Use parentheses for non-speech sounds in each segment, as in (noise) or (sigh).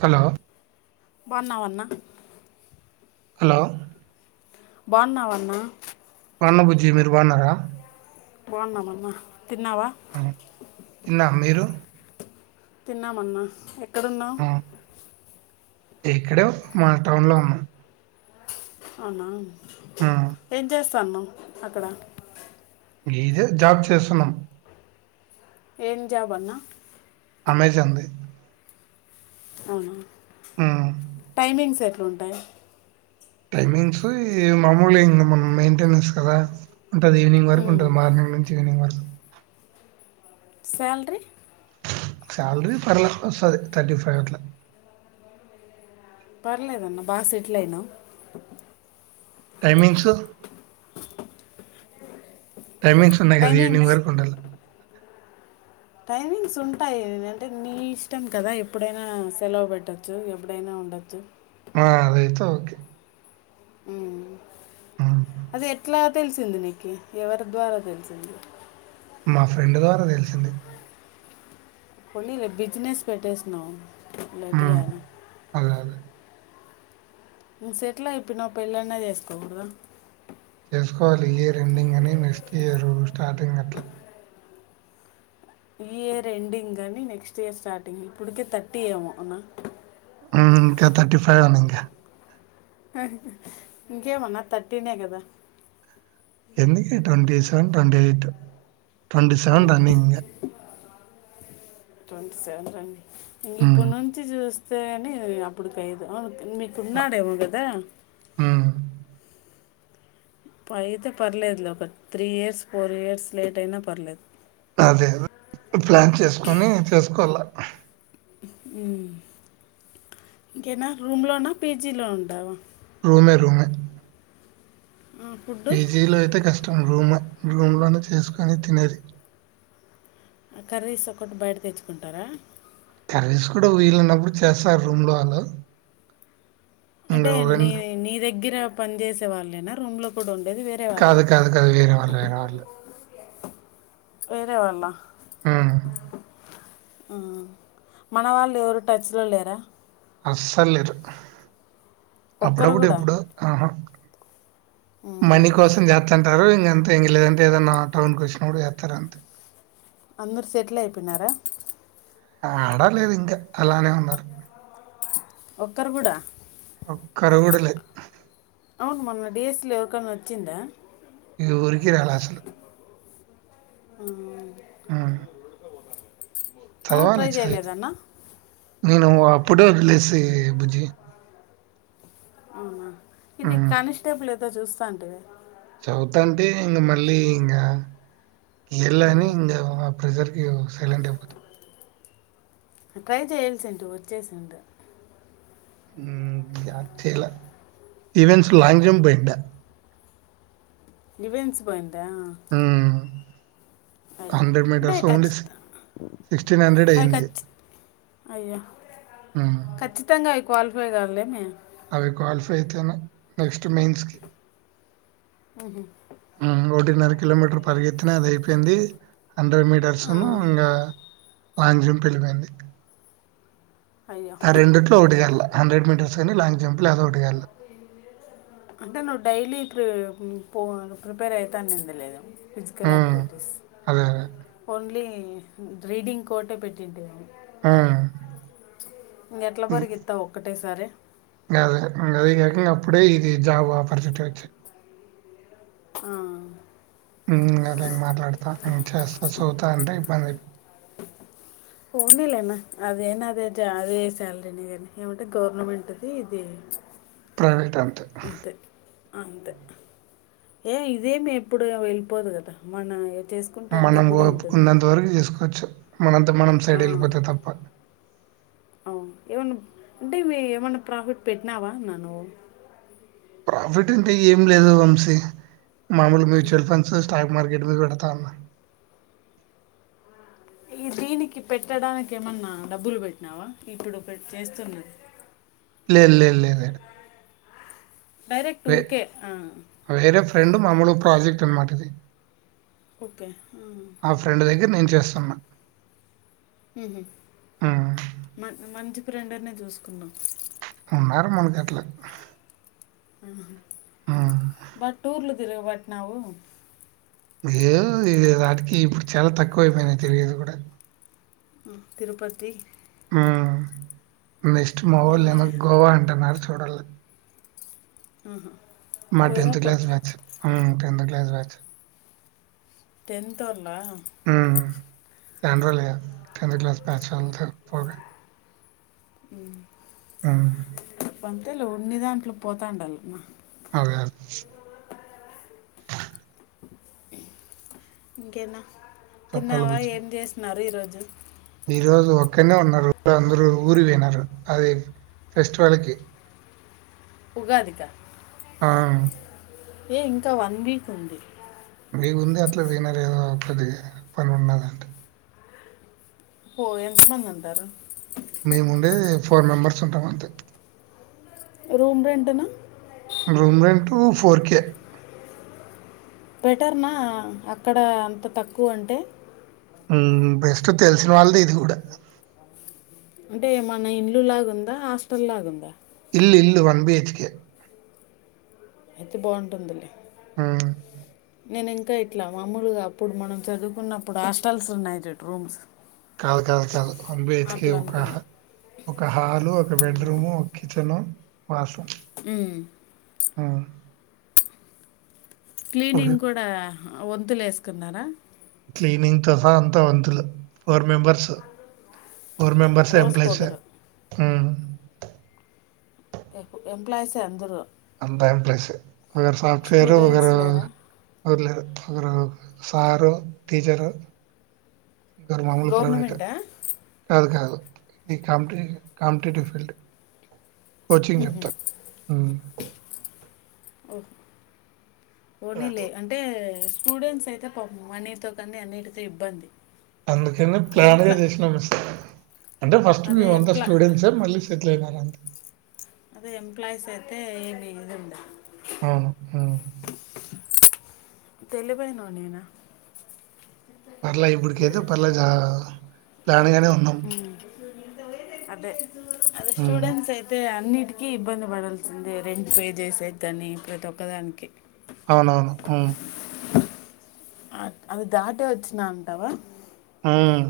Hello బాగున్నావా అన్నా hello బాగున్నావా అన్నా బాగున్నా బుజ్జి మీరు బాగున్నారా బాగున్నామన్నా తిన్నావా తిన్నరా మీరు తిన్నామన్న ఎక్కడున్నావు ఆ ఇక్కడే మాల్ టౌన్ లో ఉన్న అవునా ఏం చేస్తున్నావ్ అక్కడ ఇదే జాబ్ చేస్తున్నా ఏం జాబ్ అన్నా అమెజాన్ ది ఉమ్ టైమింగ్స్ ఎట్లుంటాయి టైమింగ్స్ ఇక మామూలే ఇంకా మనం మెయింటైనెన్స్ కదా ఉంటది ఈవినింగ్ వరకు ఉంటది మార్నింగ్ నుంచి ఈవినింగ్ వరకు శాలరీ శాలరీ పర్లే వస్తది థర్టీఫైవ్ అట్లా పర్లేదన్న బాగా సెటిల్ అయినావు టైమింగ్స్ టైమింగ్స్ ఉన్నాయి కదా ఈవినింగ్ టైమింగ్స్ వరకు ఉండాలా టైమింగ్స్ ఉంటాయి లేదంటే నీ ఇష్టం కదా ఎప్పుడైనా సెలవు పెట్టొచ్చు ఎప్పుడైనా ఉండొచ్చు ఆ అది అయితే ఓకే ఉ ఉమ్ అది ఎట్లా తెలిసింది నీకు ఎవరి ద్వారా తెలిసింది మా ఫ్రెండ్ ద్వారా తెలిసింది పోనీలే బిజినెస్ పెట్టేసినవ్ ఉమ్ లేటుగానే అదే అదే నువ్వు సెటిల్ అయిపోయినావు పెళ్ళైన చేసుకోకూడదా ఉ స్టార్టింగ్ అట్లా ఈ ఇయర్ ఎండింగ్ కానీ నెక్స్ట్ ఇయర్ స్టార్టింగ్ కానీ ఇప్పటికే థర్టీ ఏమో అవునా ఉ ఇంకా థర్టీ ఫైవ్ అను ఇంకా ఇంకేమన్నా తటీనే కదా ఎందుక twenty seven twenty eight twenty seven దాన్ని ఇంగ ట్వంటీ సెవెన్ రన్నింగ్ ఇంక ఇప్పుడు నుంచి చూస్తే అని అప్పుడుకిఐదు అవును మీకున్నాడేమో కదా ఉమ్ పయితే పర్లేదు ఒక three years four years late అయినా పర్లేదు అదే ప్లాన్ చేసుకొని చేసుకోల ఇంకేనా రూమ్ లో నా పీజీలో ఉంటావా రూమే రూమే ఫుడ్ పీజీలో అయితే కష్టం రూమే రూమ్ లోనే చేసుకొని తినేది ఆ కర్రీస్ ఒకటి బయట తెచ్చుకుంటారా కర్రీస్ కూడా వీలున్నప్పుడు చేస్తారు రూమ్ లో వాళ్ళు ఇంకా అంటే నీ ఒకవేళ- నీ దగ్గర పని చేేసే వాళ్ళేనా రూమ్ లో కూడా ఉం కాదు కాదు కాదు వేరే వాళ్ళు వేరే వాళ్ళు వేరే వాళ్ళ ఆ ఆ మన వాళ్ళు ఎవరు టచ్ లో లేరా అస్సలు లేరు ఒక్కరు అప్పుడప్పుడు కూడా ఎప్పుడో ఆహా ఉమ్. మనీ కోసం జాత్ దంతరు ఇంక అంతే ఇంగ లేదంటే ఏదన్నా టౌన్ కి వచ్చినప్పుడు ఎత్తారు అంతే అందరు సెటిల్ అయిపోయినారా ఆడలేదు ఇంకా అలానే ఉన్నారు ఒక్కరు కూడా ఒక్కరు గుడా లేరు అవును మొన్న డిఎస్సీలో ఎవరికైనా వచ్చిందా ఎవ్వరికి రాలా అసలు ఆ ఆ నువ్వు ట్రై చేయలేదన్న నేను అప్పుడే వదిలేసి బుజ్జి అవునా ఇది హ్మ్. కానిస్టేబుల్ ఏదో చూస్తా అంటివే వతాంటే ఇంగ మళ్ళీ ఇంగ ఎళ్ళని ఇంకా ప్రెజర్ కి సైలెంట్ అయిపోతు ట్రై చేయాల్సింటు వచ్చేసింట ఊ జాచేలా ఈవెంట్స్ లాంగ్ జంప్ పోయిండా ఈవెంట్స్ పోయిందా అయ్యో హండ్రెడ్ అంటే మీటర్స్ ఓన్లీ సి ఖచ్చితం సిక్స్టీన్ హండ్రెడ్ అవి అయింది ఖచ్చి అయ్యో హ్మ్. ఖచ్చితంగా అవి క్వాలిఫై కావలే మే అవి క్వాలిఫై అయితన నెక్స్ట్ మెయిన్స్ కి మ్మ్ హు టిన్నర్ కిలోమీటర్ పరిగెత్తిన అది అయిపోయింది హండ్రెడ్ ఆ, మీటర్స్ను ను ఇంకా ఆట్ నుంచి ఎల్లిపోయింది అయ్యో ఆ రెండుట్లో ఒకటికిళ్ల హండ్రెడ్ మీటర్స్ కానీ లాంగ్ జంప్ లేదో ఒకటిగాళ్ల అంటే నువ్వు డైలీ ఇ పో ప్రిపేర్ అయితా నిందిలే ఫిజికల్ హ్మ్. యాక్టివిటీస్ అదే. అదే. ఓన్లీ రీడింగ్ కోటే పెట్టింటి కాని హ్మ్. ఇ ఎట్ల పరిగేత్తవు ఒక్కటే సరే గదే గది కాక అప్పుడే ఇది జాబ్ ఆపర్చునిటీ వచ్చి ఆ హ్మ్. అలా ఇంక బాగా పోనీలేనా అదేనా అదే జ అదే శాలరీని కానీ ఏమంటే గవర్నమెంట్ ది ఇది ప్రైవేట్ అంతే అంతే ఏ ఇదేమి ఎప్పుడు వెళ్ళిపోదు కదా మన ఏ మనం కోపుకున్నంత వరకు చేసుకోచ్చు మనంతకు మనం ఆ, సైడ్ వెళ్ళిపోతే తప్ప అవును ఏమన్నా అంటే మే ఏమన్నా ప్రాఫిట్ పెట్టినావా అన్న నువు ప్రాఫిట్ అంటే ఏం లేదు వంశీ మామూలు మ్యూచువల్ ఫండ్స్ ఏ స్టాక్ మార్కెట్ మీద పెడతాన్న ఈ దీనికి పెట్టడానికి ఏమన్నా డబ్బులు పెట్టినావా ఇప్పుడు పే చేస్తున్నది లేద్ లేద్ లేద్ యాడ డైరెక్ట్ ఊర్కే ఆ రెండు మామూలు ప్రాజెక్ట్ అనమాట అది ఓకే ఆ చేస్తన్నా మ్మ్ హు మన్ మంచి ఫ్రెండ్ నే చూసుకున్నావ్ ఉన్నారు మనకు అట్లా మ్మ్ బట్ ఊర్లు తిరగబట్టినావు ఏదో ఇది ఆటికి ఇప్పుడు చాలా తక్కువ అయిపోయినాయి తిరిగేది కూడా మ్మ్ తిరుపతి మ్మ్ నెస్ట్ మావూళ్ళు మొన్నే ఏమ గోవా అంటన్నారు చూడల్ల మ్మ్ హు మా టెన్త్ క్లాస్ బ్యాచ్ మ్మ్ టెన్త్ క్లాస్ బ్యాచ్ టెన్తోల్ల హ్మ్. చానా రోజులు ఆయ కదా టెన్త్ క్లాస్ బ్యాచ్ అంతే పోగా మ్మ్ అవును అంతేలే ఉన్ని దాంట్లో పోతాండాల మా అదే ఇంకేనా చెప్పాలి తిన్నావా ఏం చేసిన్నారు ఈరోజు ఈ రోజు ఒక్కనే ఉన్న రూమ్ లో అందరూ ఊరి పోయినారు అది ఫెస్టివల్ కి ఉగాదికా ఆ ఏ ఇంకా వన్ వీక్ ఉంది మీగు ఉంది అట్లా తినాల ఏదో ఒకది పని ఉన్నదంటే పో ఎంత మంది అంటారు మేముండేది ఫోర్ మెంబర్స్ ఉంటాం అంతే రూమ్ రెంటనా room rent four K better నా అక్కడ అంత తక్కువ అంటే ఉ బెస్ట్ తెలిసిన వాళ్ళదే ఇది కూడా అంటే మన ఇల్లు లాగా ఉందా హాస్టల్ లాగా ఉందా ఇల్లు ఇల్లు వన్ బి హెచ్ కే అయితే బాగుంటుందిలే ఆ నేను ఇంకా ఇట్లా మాముూలుగా అప్పుడు మనం చదువుకున్నప్పుడు హాస్టల్స్ ఉన్నాయి చూడు రూమ్స్ కాదు కాదు కాదు వన్ బి హెచ్ కే అట్లా అనుకున్నా ఒక హాలు ఒక బెడ్రూము ఒక కిచెను బసం ఉమ్. క్లీనింగ్ కూడా వంతులే వేసుకున్నారా క్లీనింగ్ తో సహా అంత వంతులే four members four members employees రోజుకొకరు ఎ ఎంప్లాయీసే అందరు అంతా ఎంప్లైస్ ఒకరు సాఫట్వేరు స్టూడెంట్స్ ఒకరు లేరా ర్ల ఒకరు సారు టీచరు ఇంకరు మామూలు ప్రైవేట్ గవర్నమెంటా కాదు కాదు కమిటి కాంపిటీటివ్ ఫీల్డ్ కోచింగ్ చెప్తా ఓహో ఓనీ లే అట్లా. అంటే స్టూడెంట్స్ అయితే పాపం అన్నిటితో కానీ అన్నిటితో ఇబ్బంది అందుకని ప్లాన్గా ఎంప్లా చేసినాం మస్త అంటే ఫస్ట్ అదే మేమంతా ఎంప్లా స్టూడెంట్సే మళ్ళీ సెటిల్ అయినం అంతే అదే ఎంప్లాయీస్ అయితే ఇదిండ అవును ఉమ్ టెలివే (inaudible) పర్లే ఇప్పుడికైయితే పర్లే ప్లాన్ గానే ఉన్నాం అదే అదే ఉమ్. స్టూడెంట్స్ అయితే అన్ని ఇటికి ఇబ్బంది పడాల్సింద రెంట్ పే చేసేకి కానీ ప్రతి ఒక్కదానికి అవునవును ఉమ్. అది దాటే వచ్చినా అంటావా ఉమ్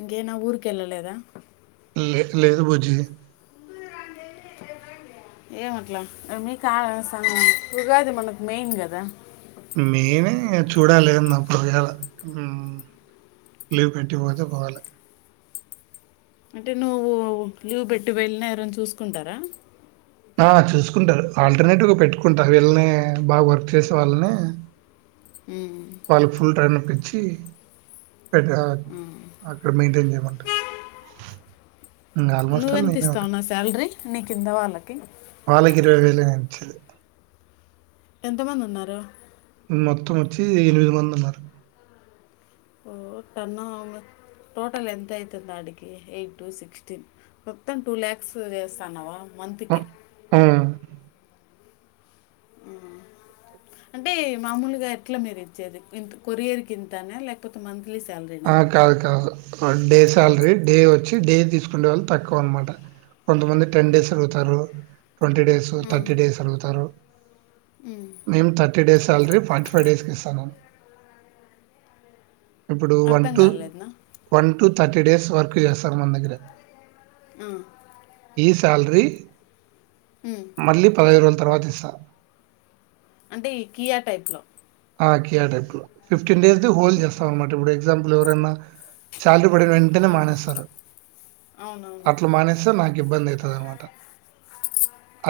ఇకే నా ఊర్కెళ్ళలేదా లే లేదు బుజ్జి బరానే ఏమట్లా మీ కాలస ఉగాది మనకు మెయిన్ కదా మెయినే చూడాలాలిదన్న (inaudible) లీవ్ పెట్టిపోతే పోవాలి అంటే నువ్వు లీవ్ పెట్టి వెళ్ళినా ఎవరైనా చూసుకుంటారా ఆ చూసుకుంటారు ఆల్టర్నేటివ్గా పెట్టుకుంటారు వీళ్ళని బాగా వర్క్ చేసే వాళ్ళని ఉమ్, వాళ్ళ ఫుల్ టైమ్ ఇప్పించి పెట్ట ఉమ్. అక్కడ మెయింటైన్ చేయమంటరూ నువ్వెంత ఇస్తావు నా శాలరీ నీ కింద వాళ్ళకి వాళ్ళకి ఇరవై వేలే అండి ఎంతమంది ఉన్నారు మొత్తం వచ్చి ఎనిమిది మంది ఉన్నారు ఓ కనా వ (inaudible) టోటల్ ఎంత అవుతుంది ఆడికి ఎయిట్ టు సిక్స్టీన్ మొత్తం టూ ల్యాక్స్ చేస్తున్నావా మంత్కి హ్మ్. హ్మ్. ఆ అంటే మామూలుగా ఎట్లా మీరు ఇచ్చేది ఇంత కొరియర్ కి ఇంతనే లేకపోతే మంత ఆ కాదు కాదు ఆ డే స్యాల్రీ డే ఒచ్చి డే తీసుకుండే వాళ్ళు తక్కువ అన్మాట కొంతమంది టెన్ డేస్ అడుగుతారు ట్వంటీ డేస్ థట్టి డేస్ అడుగుతారు మేమ్ థట్టి డేస్ స్యాల్రీ ఫార్టీ ఫైవ్ డేస్కి ఇస్తనాన్ ఇప్పుడు వన్ అర్థం టు కాలేదునా వన్ టు థట్టి డేస్ వర్క్ జేస్తార్ మన్ దగ్గిర ఆ ఈ స్యాల్రీ మళ్ళీ పదైదు రోజుల తర్వాత ఇస్తా అంటే ఈ కియా టైప్ లో ఆ కియా టైప్ లో ఫిఫ్టీన్ డేస్ ది హోల్డ్ జేస్తాం అన్మాట ఇబ్బుడు ఎగ్జాంపుల్ ఎవరైన స్యాల్రీ పడిన వెంటనే మానేస్తారు అవునవును అట్ల మానేస్తే నాకు ఇబ్బంది అయితాది అనమాట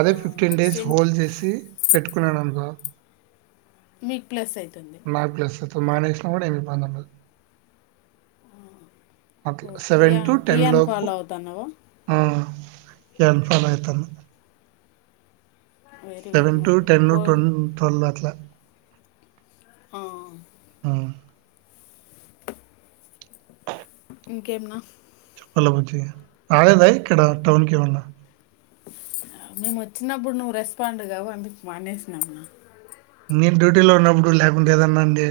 అదే ఫిఫ్టీన్ డేస్ సెంక్ హోల్ జేసి పెట్టుకునాన్ అన్కో మీక్ ప్లస్ అయితుంది వల్ మానేశ్న గుడ ఏం ఇబ్బంది ఉండదు అట్ల ఓ సెవెన్ కియా టు టెన్ కియాని లోపు ఫాలో అవుతున్నావా ఆ యన్ఫామ్ అయితంది వెరీ గుడ్ సెవెన్ టు నాకు టెన్ పో టొన్ టవ్ల్ అట్ల ఆ ఊ ఇంకేం నా హలో బుజ్జి ఆడేదా ఇక్కడ టౌన్కి ఏమన్న మేము ఒచ్చినబ్బుడ్ నువ్వు రెస్పాండ్ గావు అందుక్ మానేస్నాం అన్న నీన్ డ్యూటీలో ఉన్నబ్బడు ల్యాకుంటే ఏదన్న అండి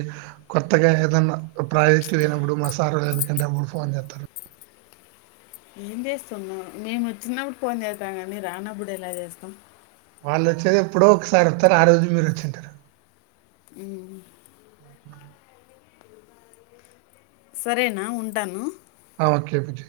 కొత్తగా ఏదన్న ప్రాజెక్ట్ బేనబ్బుడు మ సారోల్ యనకంటి అబ్బుడ్ ఫోన్ జేతరు ఏం జేస్తవ్ నా నేను ఒచ్చినవ్డు ఫోన్ జేత్తం గానీ రానబ్బుడు ఎలా జేస్తాం వాళ్ళు ఒచ్చేది ఎప్పుడో ఒకసారి ఒత్తరు ఆ రోజు మీరు ఒచ్చింటరు ఊ సరేనా ఉంటాను ఆ ఓక్కే బుజ్జి